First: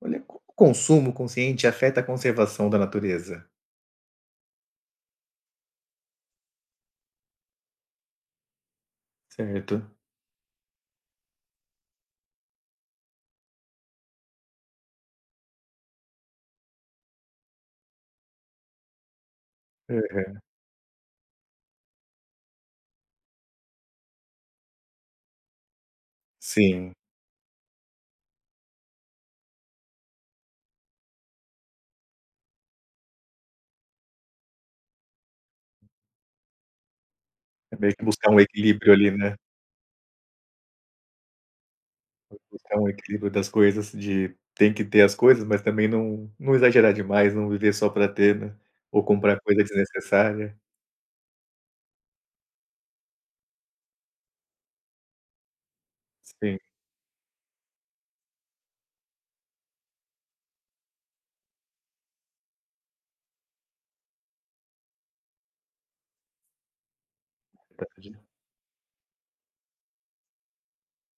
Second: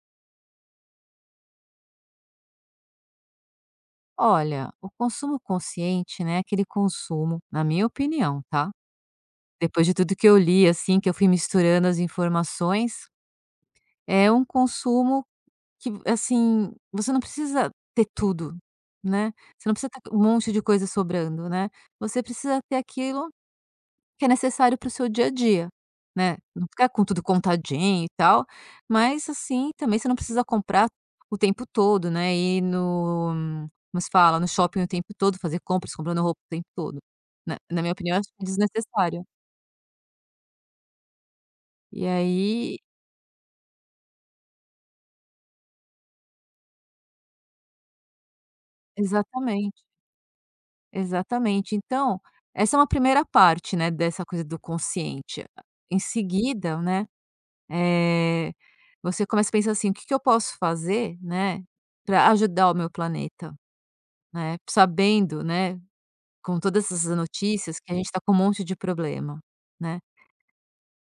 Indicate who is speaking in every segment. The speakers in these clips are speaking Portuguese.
Speaker 1: Olha, como o consumo consciente afeta a conservação da natureza?
Speaker 2: Olha, o consumo consciente, né, é aquele consumo, na minha opinião, tá? Depois de
Speaker 1: Certo.
Speaker 2: tudo que eu li, assim, que eu fui misturando as informações, é um consumo que, assim, você não precisa ter tudo, né? Você não precisa ter um
Speaker 1: Aham.
Speaker 2: monte de coisa sobrando, né? Você precisa ter aquilo que é necessário para o seu dia a dia, né. Não ficar
Speaker 1: Sim,
Speaker 2: com tudo contadinho e tal, mas assim, também você não precisa comprar o tempo todo, né, ir no como se fala? No shopping o tempo todo, fazer compras, comprando roupa o tempo todo. Na
Speaker 1: é
Speaker 2: na minha
Speaker 1: meio que
Speaker 2: opinião, acho
Speaker 1: buscar
Speaker 2: que
Speaker 1: um
Speaker 2: é
Speaker 1: equilíbrio ali,
Speaker 2: desnecessário.
Speaker 1: né,
Speaker 2: E
Speaker 1: buscar
Speaker 2: aí
Speaker 1: um equilíbrio das coisas, de tem que ter as coisas, mas também não exagerar demais, não viver só pra ter, né, ou comprar coisa
Speaker 2: Exatamente,
Speaker 1: desnecessária.
Speaker 2: exatamente. Então, essa é uma primeira parte, né, dessa coisa do consciente. Em
Speaker 1: Sim,
Speaker 2: seguida, né, eh, você começa a pensar assim: "O que que eu posso fazer, né, para ajudar o meu planeta?" Né, sabendo, né, com todas essas notícias que a gente
Speaker 1: verdade.
Speaker 2: tá com um monte de problema, né.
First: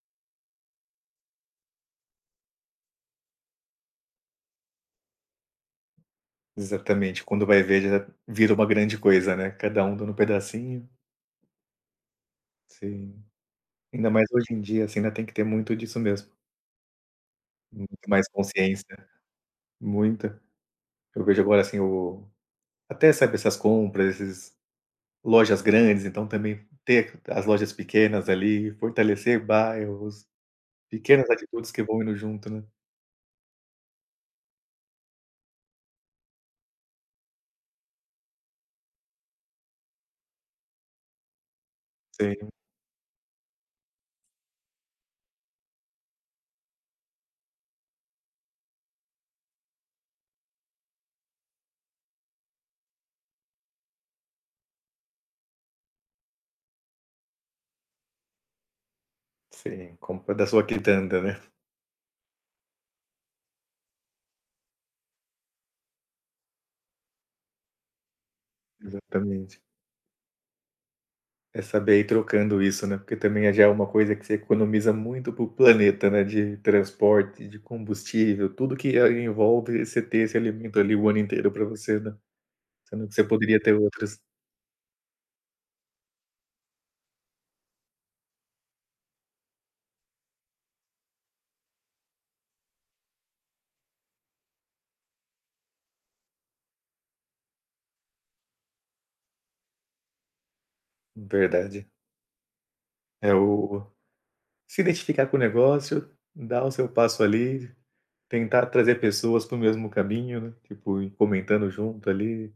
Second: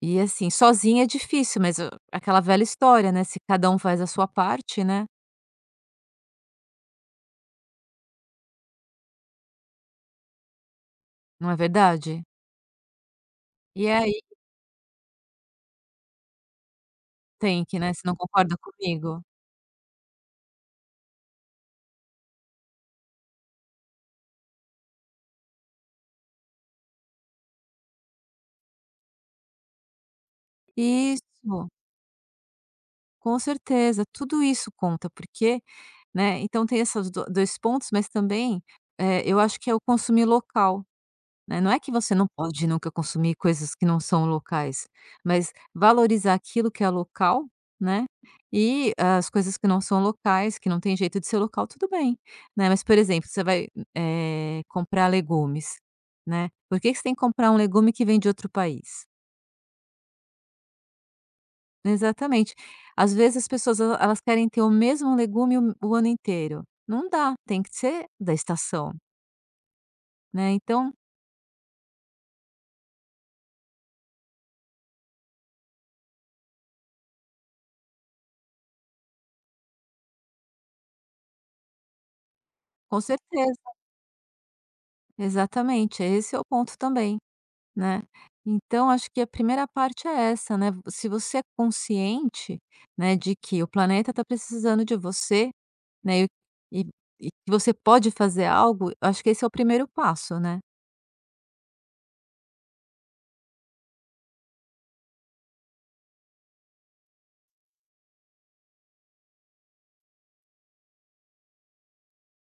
Speaker 2: E assim, sozinha é difícil, mas o aquela velha história, né, se cada um faz a sua parte, né,
Speaker 1: Exatamente, quando vai ver já vira uma grande coisa, né, cada um dando um pedacinho.
Speaker 2: não é verdade?
Speaker 1: Sim.
Speaker 2: E é
Speaker 1: Ainda
Speaker 2: aí
Speaker 1: mais hoje em dia, assim, ainda tem que ter muito disso mesmo,
Speaker 2: tem que,
Speaker 1: muito
Speaker 2: né, você não
Speaker 1: mais
Speaker 2: concorda
Speaker 1: consciência,
Speaker 2: comigo?
Speaker 1: muita. Eu vejo agora, assim, o Até, sabe, essas compras, esses lojas grandes, então também ter as lojas pequenas ali, fortalecer bairros, pequenas
Speaker 2: Isso,
Speaker 1: atitudes que vão indo junto, né.
Speaker 2: com certeza, tudo isso conta, porque, né, então tem esses 2 pontos, mas também, eu acho que é o consumir local. Né, não é que você não
Speaker 1: Sim,
Speaker 2: pode nunca consumir coisas que não são locais, mas valorizar aquilo que é local, né, e as coisas que não são locais, que não tem jeito de ser local, tudo bem, né, mas, por exemplo, você vai, comprar legumes, né, por que que você tem que comprar um legume que vem de outro país?
Speaker 1: sim, compra da sua quitanda, né.
Speaker 2: Exatamente. Às vezes as pessoas el elas querem ter o mesmo legume o ano inteiro. Não dá, tem que ser da estação,
Speaker 1: Exatamente.
Speaker 2: né, então
Speaker 1: É saber ir trocando isso, né, porque também já é uma coisa que você economiza muito pro planeta, né, de transporte, de combustível, tudo que, envolve você ter esse alimento ali o ano inteiro para você, né,
Speaker 2: com
Speaker 1: sendo que você poderia
Speaker 2: certeza.
Speaker 1: ter outras.
Speaker 2: Exatamente, esse é o ponto também. Né. Então acho que a primeira parte é essa, né, se você é consciente, né, de que o planeta está precisando de você, né, e e que você pode fazer algo, acho que esse é o primeiro passo, né.
Speaker 1: Verdade. É o Se identificar com o negócio, dar o seu passo ali, tentar trazer pessoas para o mesmo caminho, né, tipo, ir comentando junto ali,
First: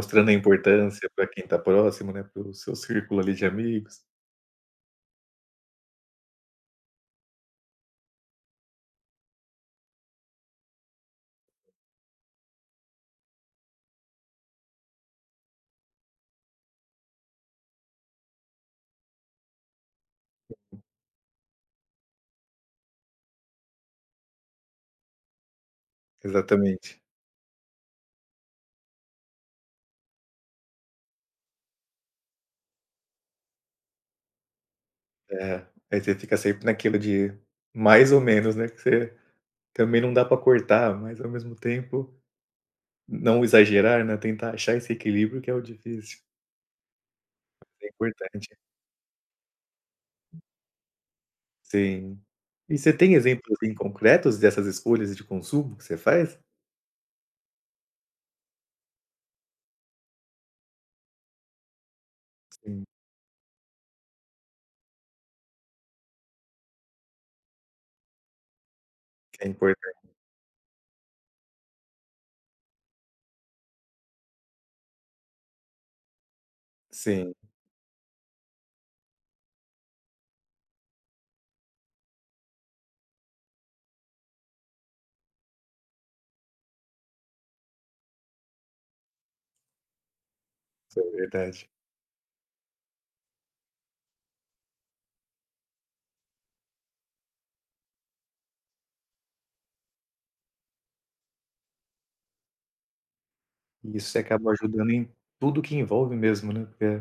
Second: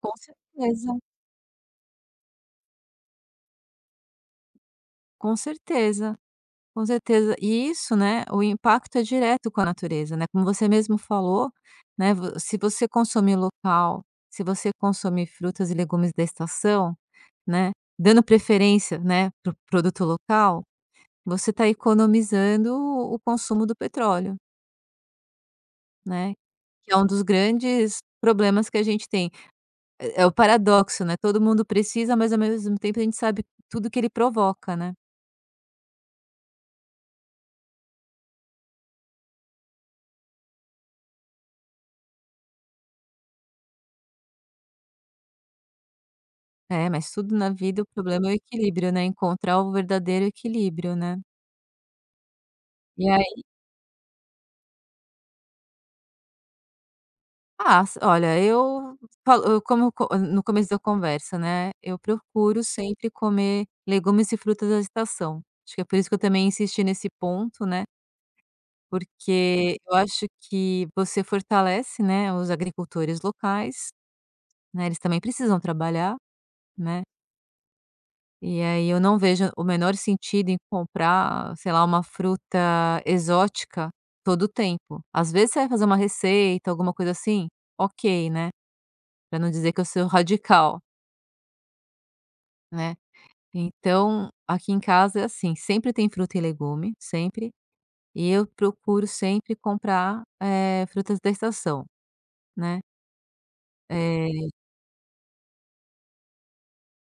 Speaker 2: Com
Speaker 1: a
Speaker 2: certeza.
Speaker 1: importância para quem está próximo, né, para o seu círculo ali de amigos.
Speaker 2: Com certeza, com certeza. E isso, né, o impacto é direto com a natureza, né, como você mesmo falou, né, vo se você consumir local, se você consumir frutas e legumes da estação, né, dando preferência, né, para o produto local. Você está economizando o consumo do petróleo, né, que é
Speaker 1: Exatamente.
Speaker 2: um dos grandes problemas que a gente tem. É o paradoxo, né, todo mundo precisa, mas ao mesmo tempo a gente sabe tudo que ele provoca, né.
Speaker 1: É, aí você fica sempre naquilo de mais ou menos, né, que você também não dá para cortar, mas ao mesmo tempo não exagerar, né, tentar achar esse equilíbrio que é o difícil,
Speaker 2: É, mas tudo na vida o
Speaker 1: é
Speaker 2: problema é o
Speaker 1: importante.
Speaker 2: equilíbrio, né, encontrar o verdadeiro equilíbrio, né.
Speaker 1: Sim. E você
Speaker 2: E
Speaker 1: tem
Speaker 2: aí
Speaker 1: exemplos, assim, concretos dessas escolhas de consumo que você faz?
Speaker 2: ah, s olha, eu falo, eu, como co no começo da conversa, né, eu procuro sempre comer legumes e frutas da estação. Acho que é por isso que eu também insisti nesse ponto, né.
Speaker 1: É
Speaker 2: Porque
Speaker 1: importante.
Speaker 2: eu acho que você fortalece, né, os agricultores locais, né, eles também precisam trabalhar, né,
Speaker 1: Sim,
Speaker 2: e aí eu não vejo o menor sentido em comprar, sei lá, uma fruta exótica todo o tempo. Às vezes você vai fazer uma receita, alguma coisa assim, ok, né, para não dizer que eu sou radical,
Speaker 1: isso é verdade.
Speaker 2: né. Então, aqui em casa é assim, sempre tem fruta e legume, sempre, e eu procuro sempre comprar, frutas da estação, né.
Speaker 1: E isso
Speaker 2: Eh
Speaker 1: acaba ajudando em tudo que envolve mesmo, né, porque,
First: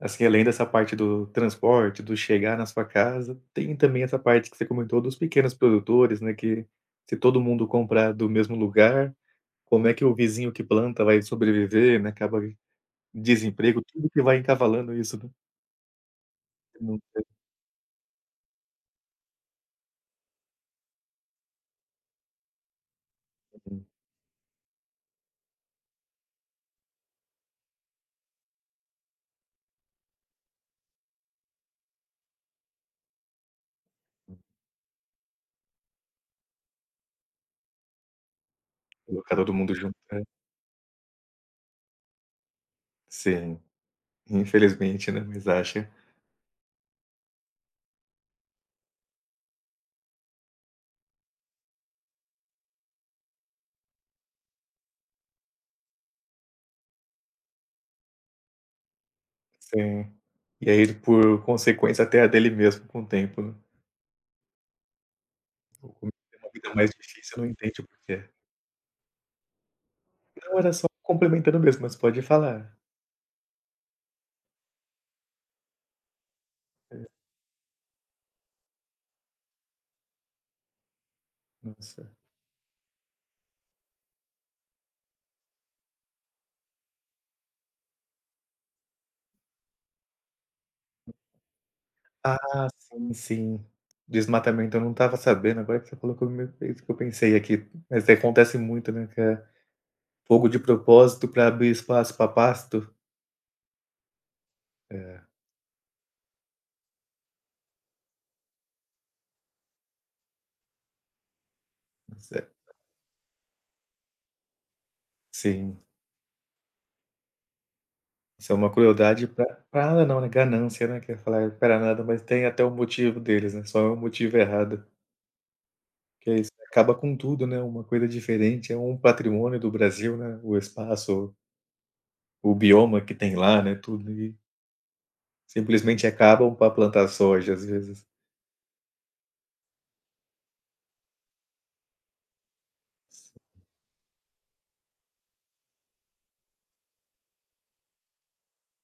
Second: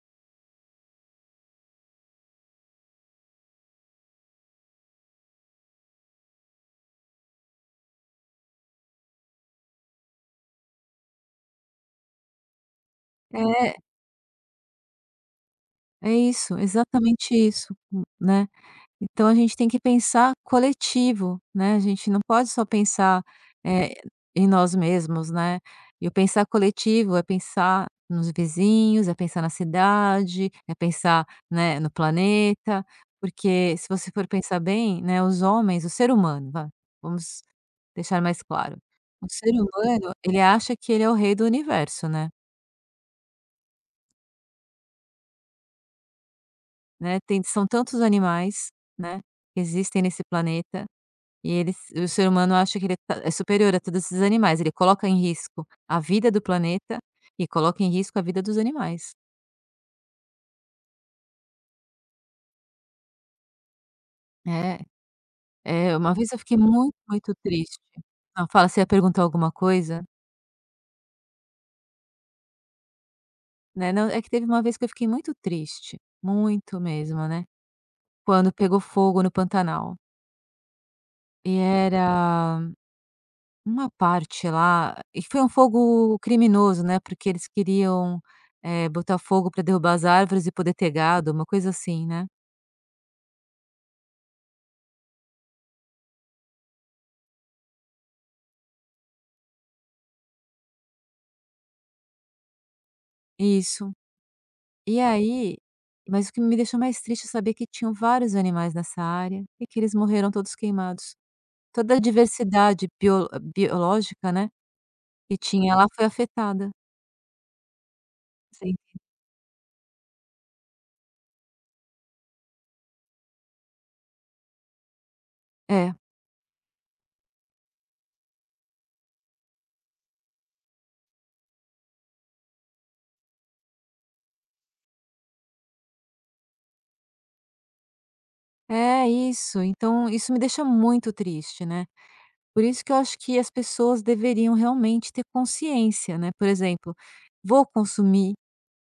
Speaker 1: assim, além dessa parte do transporte, do chegar na sua casa, tem também essa parte que você comentou dos pequenos produtores, né, que se todo mundo comprar do mesmo lugar, como é que o vizinho que planta vai sobreviver, né, acaba
Speaker 2: é
Speaker 1: desemprego, tudo que vai encavalando isso, né,
Speaker 2: É isso,
Speaker 1: não
Speaker 2: exatamente isso, né. Então a gente tem que pensar coletivo, né, a gente não pode só pensar,
Speaker 1: tem
Speaker 2: eh, em nós mesmos, né. E o pensar coletivo é pensar nos vizinhos, é pensar na cidade, é pensar, né, no planeta, porque se você for pensar bem, né, os homens, o ser humano, vá, vamos deixar mais claro. O
Speaker 1: colocar
Speaker 2: ser
Speaker 1: todo mundo junto,
Speaker 2: humano,
Speaker 1: né.
Speaker 2: ele acha que ele é o rei do universo, né.
Speaker 1: Sim, infelizmente, né, mas acha.
Speaker 2: Né, tem são tantos animais, né, que existem nesse planeta e eles o ser humano acha que ele tá é superior a todos esses animais, ele coloca em risco a vida do planeta e coloca em risco a vida dos animais.
Speaker 1: Sim. E aí por consequência até a dele mesmo com o tempo, né.
Speaker 2: É,
Speaker 1: O
Speaker 2: é, uma
Speaker 1: começo
Speaker 2: vez
Speaker 1: é
Speaker 2: eu
Speaker 1: uma
Speaker 2: fiquei
Speaker 1: vida mais
Speaker 2: muito, muito
Speaker 1: difícil, não
Speaker 2: triste.
Speaker 1: entende o porquê.
Speaker 2: Não, fala, você ia perguntar alguma coisa?
Speaker 1: Não, era só complementando mesmo, mas pode falar.
Speaker 2: Né, não, é que teve uma vez que eu fiquei muito triste, muito mesmo, né, quando pegou fogo no Pantanal. E
Speaker 1: Nossa.
Speaker 2: era uma parte lá e foi um fogo criminoso, né, porque eles queriam, botar fogo para derrubar as árvores e poder ter gado, uma coisa assim, né.
Speaker 1: Ah, sim, sim. Desmatamento, eu não estava sabendo, agora que você colocou no meu peito que eu pensei aqui, mas acontece muito, né, que é fogo de propósito para abrir espaço para pasto.
Speaker 2: Isso. E
Speaker 1: É,
Speaker 2: aí mas o que me deixou mais triste é saber que tinham vários animais nessa área e que eles morreram todos queimados. Toda a
Speaker 1: mas é
Speaker 2: diversidade biológica, né, que tinha
Speaker 1: sim,
Speaker 2: lá foi afetada.
Speaker 1: isso é uma
Speaker 2: Sim.
Speaker 1: crueldade para pra não, né, ganância, né, que é falar: para nada", mas tem até o motivo deles, né, só é o motivo errado,
Speaker 2: É.
Speaker 1: que é isso, acaba com tudo, né, uma coisa diferente, é um patrimônio do Brasil, né, o espaço O bioma que tem lá, né, tudo e simplesmente acabam para plantar soja, às vezes.
Speaker 2: É, isso. Então isso me deixa muito triste, né. Por isso que eu acho que as pessoas deveriam realmente ter consciência, né, por exemplo, vou consumir,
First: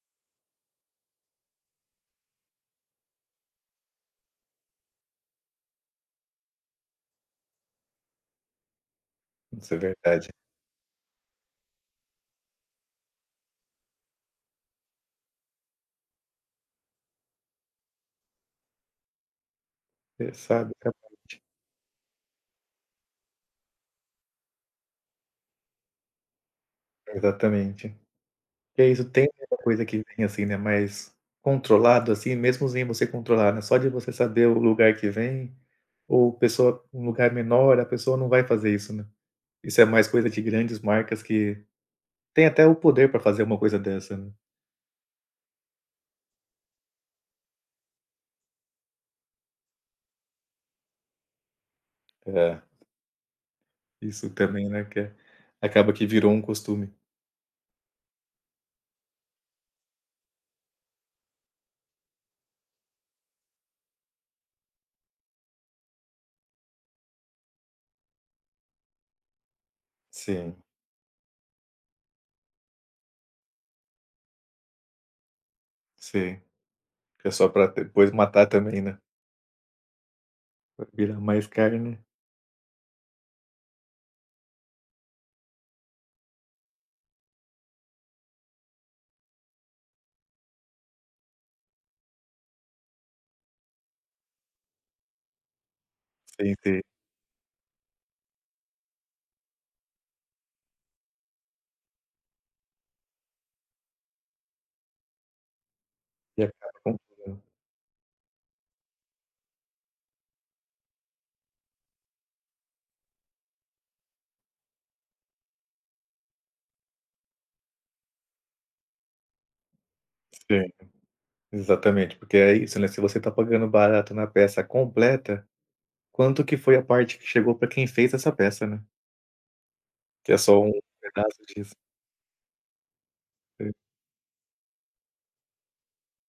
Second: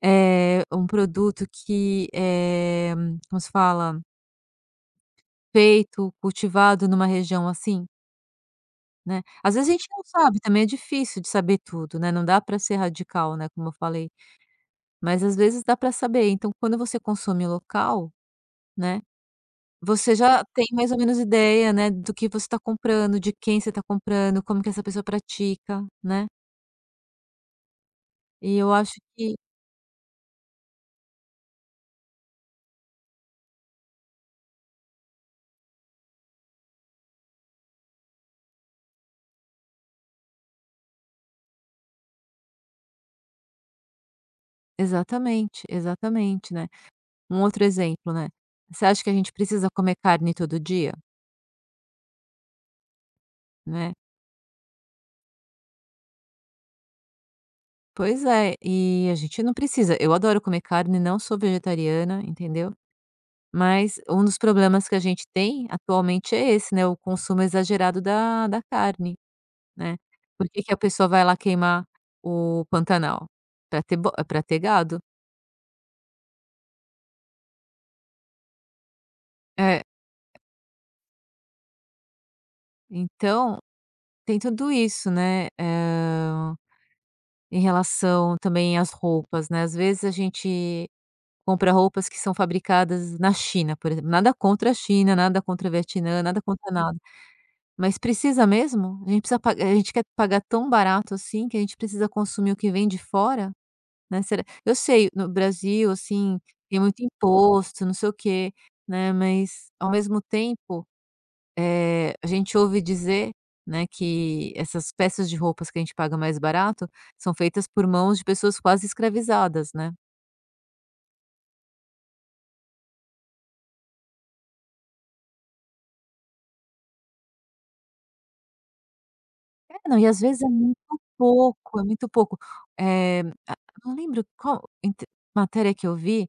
Speaker 2: um produto que é, como se fala, feito, cultivado numa região assim, né. Às vezes a
Speaker 1: Isso é
Speaker 2: gente não
Speaker 1: verdade.
Speaker 2: sabe também, é difícil de saber tudo, né, não dá para ser radical, né, como eu falei, mas às vezes dá para saber, então quando você consome local, né, você
Speaker 1: É,
Speaker 2: já tem
Speaker 1: sabe,
Speaker 2: mais ou menos
Speaker 1: exatamente.
Speaker 2: ideia, né, do que você está comprando, de quem você está comprando, como que essa pessoa pratica, né.
Speaker 1: Exatamente.
Speaker 2: E eu
Speaker 1: E é
Speaker 2: acho
Speaker 1: isso, tem
Speaker 2: que
Speaker 1: uma coisa que vem, assim, né, mais controlado, assim, mesmo sem você controlar, né, só de você saber o lugar que vem ou pessoa um lugar menor, a pessoa não vai fazer isso, né. Isso é mais coisa de grandes marcas que tem até o poder para fazer uma coisa dessa, né.
Speaker 2: exatamente, exatamente, né. Um outro exemplo, né, você acha que a gente precisa comer carne todo dia,
Speaker 1: É,
Speaker 2: né?
Speaker 1: isso também, né, que é acaba que virou um costume.
Speaker 2: Pois é, e a gente não precisa. Eu adoro comer carne, não sou vegetariana, entendeu? Mas um dos problemas que a gente tem atualmente é esse, né, o consumo exagerado da carne, né. Por
Speaker 1: Sim,
Speaker 2: que que a pessoa vai lá queimar o Pantanal? Para ter bo Pra ter gado.
Speaker 1: sim. Que é só pra depois matar também, né.
Speaker 2: É,
Speaker 1: Vai virar mais carne.
Speaker 2: então tem tudo isso, né, eh, em relação também às roupas, né, às vezes a gente compra roupas que são fabricadas na China, por exemplo, nada contra a China, nada contra a Vietnã, nada
Speaker 1: Sim,
Speaker 2: contra
Speaker 1: sim.
Speaker 2: nada, mas precisa mesmo? A gente precisa pa a gente quer pagar tão barato assim que a gente precisa consumir o que vem de fora, né, será eu sei, no Brasil, assim,
Speaker 1: E acaba
Speaker 2: tem muito
Speaker 1: comprando.
Speaker 2: imposto, não sei o quê, né, mas ao mesmo tempo a gente ouve dizer, né, que essas peças de roupas que a gente paga mais barato são feitas por mãos de pessoas quase escravizadas, né.
Speaker 1: Sim, exatamente, porque é isso, né, se você tá pagando barato na peça completa, quanto que foi a parte que chegou pra quem fez essa peça, né.
Speaker 2: É, não, e às
Speaker 1: Que é
Speaker 2: vezes é
Speaker 1: só um
Speaker 2: muito
Speaker 1: pedaço disso.
Speaker 2: pouco, é muito pouco. Eh, a não lembro qual inte matéria que eu vi,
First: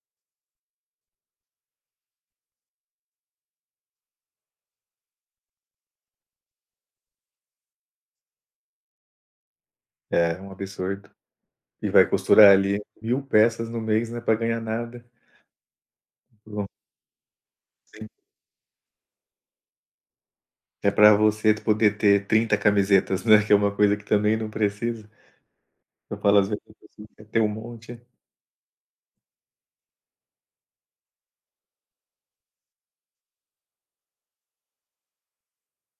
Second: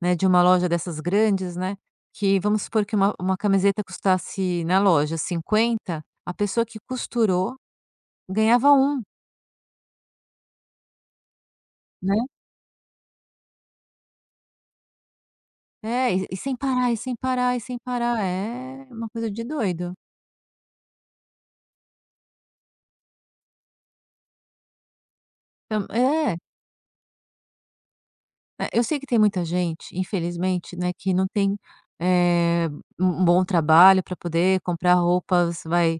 Speaker 2: né, de uma loja dessas grandes, né, que vamos supor que uma camiseta custasse na loja 50, a pessoa que costurou ganhava 1,
Speaker 1: É, é um absurdo. E vai
Speaker 2: né.
Speaker 1: costurar ali 1.000 peças no mês, né, pra ganhar nada.
Speaker 2: É, e sem
Speaker 1: Bom,
Speaker 2: parar, e sem parar, e sem
Speaker 1: sim.
Speaker 2: parar. É uma coisa de doido.
Speaker 1: É pra você poder ter 30 camisetas, né, que é uma coisa que também não precisa.
Speaker 2: Tam
Speaker 1: Eu falo
Speaker 2: é.
Speaker 1: às vezes, a pessoa quer ter um monte.
Speaker 2: É, eu sei que tem muita gente, infelizmente, né, que não tem, eh, um bom trabalho para poder comprar roupas, vai,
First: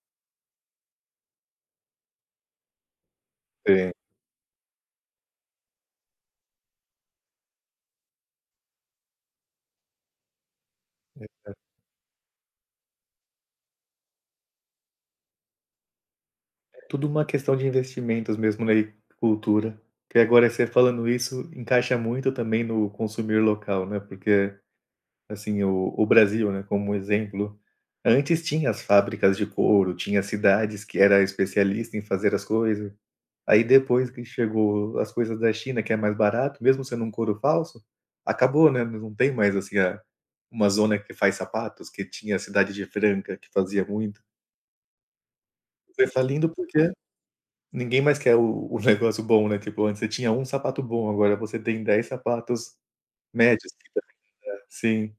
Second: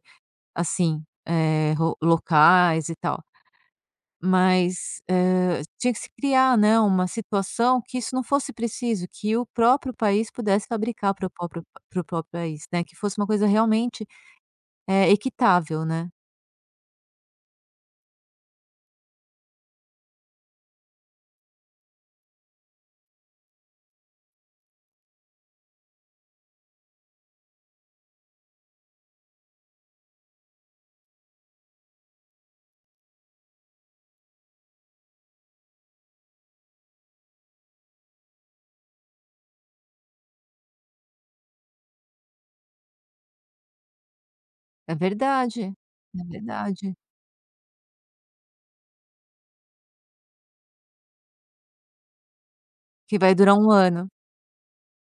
Speaker 2: assim, eh, ro locais e tal.
Speaker 1: Sim.
Speaker 2: Mas, tinha que se criar, né, uma situação que isso não fosse preciso, que o próprio país pudesse fabricar para próprio país, né, que fosse uma coisa realmente, equitável, né.
Speaker 1: Tudo uma questão de investimentos mesmo, né, e cultura. Que agora você falando isso, encaixa muito também no consumir local, né, porque, assim, o Brasil, né, como exemplo, antes tinha as fábricas de couro, tinha as cidades que era especialista em fazer as coisas. Aí depois que chegou as coisas da China, que é mais barato, mesmo sendo um couro falso, acabou, né, não tem mais, assim, a uma zona que faz sapatos, que tinha a cidade de Franca, que fazia muito.
Speaker 2: É verdade,
Speaker 1: Foi
Speaker 2: é
Speaker 1: falindo
Speaker 2: verdade.
Speaker 1: porque Ninguém mais quer o negócio bom, né, tipo, antes você tinha um sapato bom, agora você tem 10 sapatos
Speaker 2: Que vai durar um
Speaker 1: médios que
Speaker 2: ano.
Speaker 1: também não dá. Sim,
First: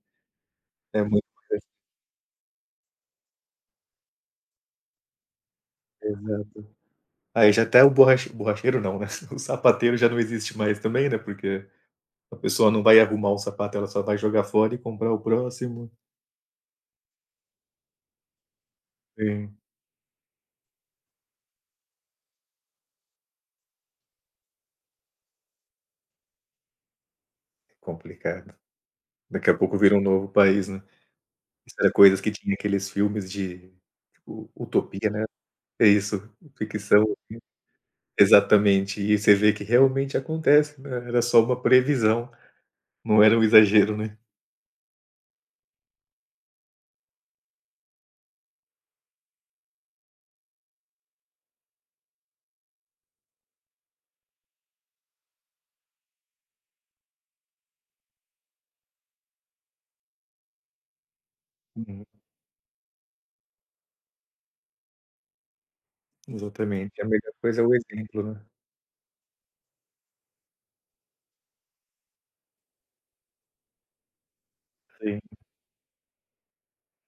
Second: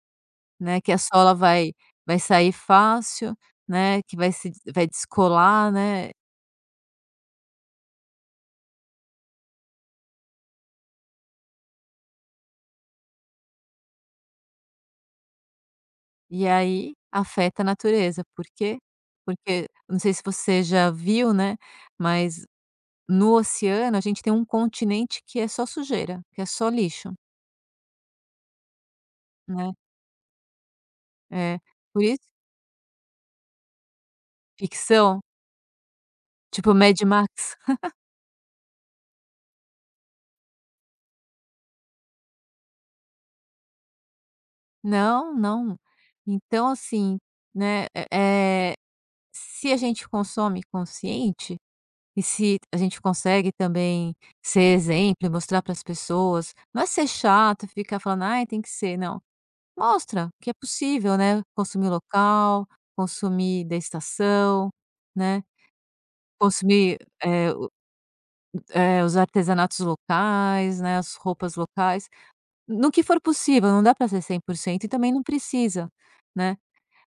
Speaker 2: Né, que a
Speaker 1: é muito
Speaker 2: sola
Speaker 1: mais
Speaker 2: vai sair fácil, né, que vai se vai descolar, né,
Speaker 1: exato. Aí já até o borracheiro não, né, o sapateiro já não existe mais também, né, porque a pessoa não vai arrumar um sapato, ela só vai jogar fora e comprar o próximo.
Speaker 2: e aí afeta a natureza. Por quê?
Speaker 1: Sim,
Speaker 2: Porque não sei se você já viu, né, mas no oceano a gente tem um continente que é só sujeira, que é só lixo,
Speaker 1: complicado. Daqui a
Speaker 2: né.
Speaker 1: pouco vira um novo país, né.
Speaker 2: É,
Speaker 1: Isso era
Speaker 2: por
Speaker 1: coisas
Speaker 2: isso
Speaker 1: que tinha aqueles filmes de, tipo, utopia,
Speaker 2: ficção?
Speaker 1: né. É isso,
Speaker 2: Tipo Mad
Speaker 1: ficção.
Speaker 2: Max?
Speaker 1: Exatamente, e você vê que realmente acontece, né, era só uma previsão, não era um exagero, né.
Speaker 2: Não, não. Então assim, né, é se a gente consome consciente e se a gente consegue também ser exemplo e mostrar para as pessoas, não é ser chato ficar falando: "Ai, tem que ser", não. Mostra que é possível, né, consumir
Speaker 1: Uhum,
Speaker 2: local, consumir da estação, né, consumir,
Speaker 1: exatamente, a melhor
Speaker 2: eh,
Speaker 1: coisa é
Speaker 2: o
Speaker 1: o exemplo, né.
Speaker 2: os artesanatos locais, né, as roupas locais, no que for possível, não dá para ser 100% e também não
Speaker 1: Sim.
Speaker 2: precisa, né,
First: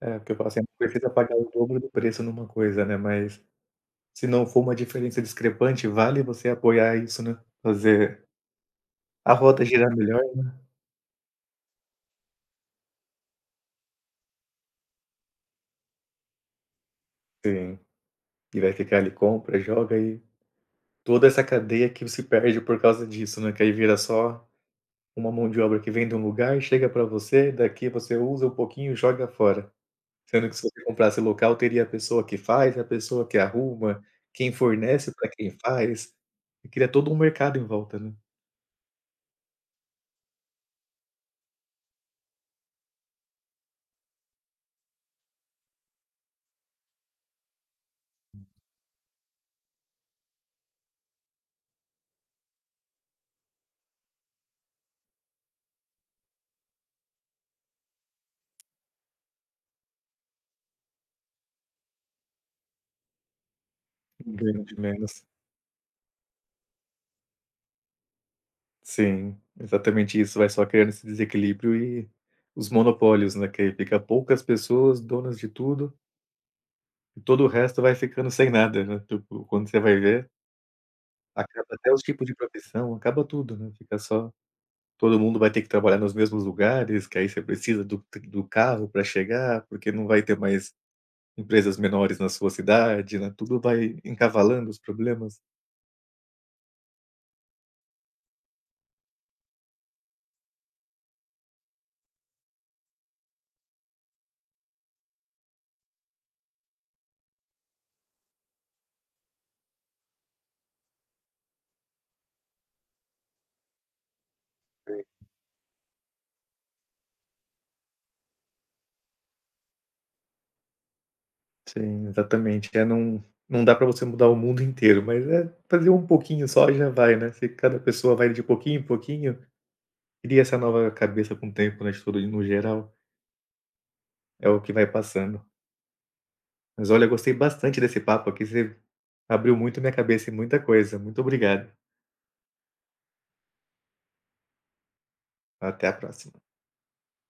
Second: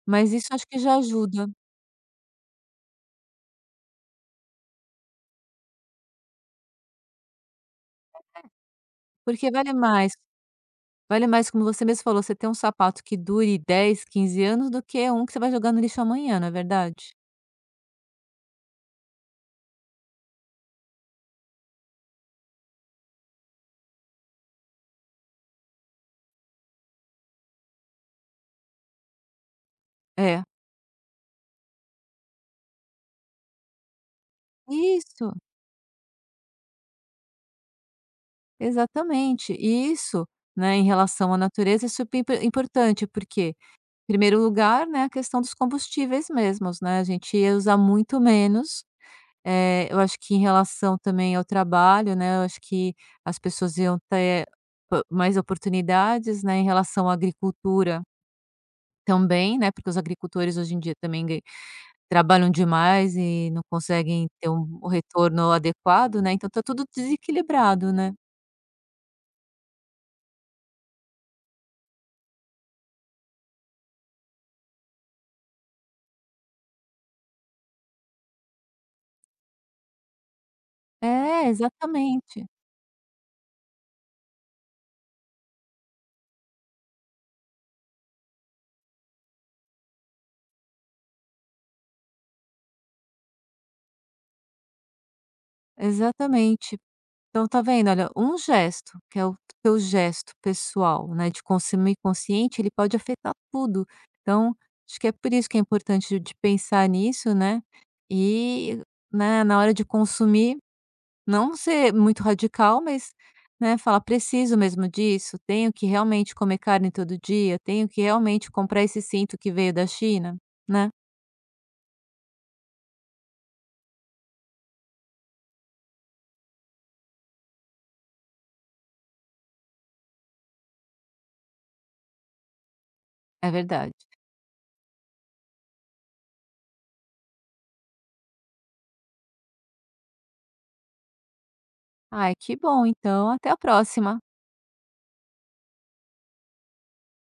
Speaker 1: É, porque
Speaker 2: mas
Speaker 1: eu falo
Speaker 2: isso
Speaker 1: assim,
Speaker 2: acho
Speaker 1: não
Speaker 2: que já
Speaker 1: precisa pagar
Speaker 2: ajuda,
Speaker 1: o dobro do preço numa coisa, né, mas se não for uma diferença discrepante, vale você apoiar isso, né, fazer a
Speaker 2: porque
Speaker 1: rota
Speaker 2: vale
Speaker 1: girar
Speaker 2: mais.
Speaker 1: melhor.
Speaker 2: Vale mais, como você mesmo falou, você ter um sapato que dure 10 15 anos do que um que você vai jogar no lixo amanhã, não é verdade?
Speaker 1: Sim, e vai ficar ali, compra, joga e Toda essa cadeia que se perde por causa disso, né, que aí vira só uma mão de obra que vem de um lugar, chega para você, daqui você usa um pouquinho e joga fora.
Speaker 2: É.
Speaker 1: Sendo que se você comprasse local, teria a pessoa que faz, a pessoa que arruma, quem fornece para
Speaker 2: Isso,
Speaker 1: quem faz, e cria todo um mercado em volta, né,
Speaker 2: exatamente. E isso, né, em relação à natureza é super importante, porque, em primeiro lugar, né, a questão dos combustíveis mesmos, né, a gente ia usar muito menos. Eu acho que em relação também ao trabalho, né, eu acho que as pessoas iam ter po mais oportunidades, né, em relação à agricultura também, né, porque os agricultores hoje em dia também trabalham demais e não conseguem ter
Speaker 1: ganham de
Speaker 2: um o
Speaker 1: menos.
Speaker 2: retorno adequado, né, então tá tudo desequilibrado, né.
Speaker 1: Sim, exatamente isso, vai só criando esse desequilíbrio e os monopólios, né, que aí fica poucas pessoas donas de tudo, e todo o resto vai ficando sem nada, né, tipo, quando você vai ver,
Speaker 2: É,
Speaker 1: Acaba até os tipos de
Speaker 2: exatamente,
Speaker 1: profissão, acaba tudo, né, fica só todo mundo vai ter que trabalhar nos mesmos lugares, que aí você precisa do carro para chegar, porque não vai ter mais empresas menores na sua cidade, né, tudo vai encavalando os problemas.
Speaker 2: exatamente. Então tá vendo, olha, um gesto, que é o teu gesto pessoal, né, de consumir consciente, ele pode afetar tudo. Então, acho que é por isso que é importante de pensar nisso, né, e, né, na hora de consumir não ser muito radical, mas, né, falar: "Preciso mesmo disso? Tenho que realmente comer carne todo dia? Tenho que realmente comprar esse cinto que veio da China?", né.
Speaker 1: Sim, exatamente. É, não dá para você mudar o mundo inteiro, mas é fazer um pouquinho só e já vai, né, se cada pessoa vai de pouquinho em pouquinho, cria essa nova cabeça com o tempo, né, de tudo no geral,
Speaker 2: É verdade.
Speaker 1: é o que vai passando. Mas olha, eu gostei bastante desse papo aqui, você abriu muito minha cabeça em muita coisa. Muito obrigado.
Speaker 2: Ai, que bom então, até a próxima.
Speaker 1: Até a próxima.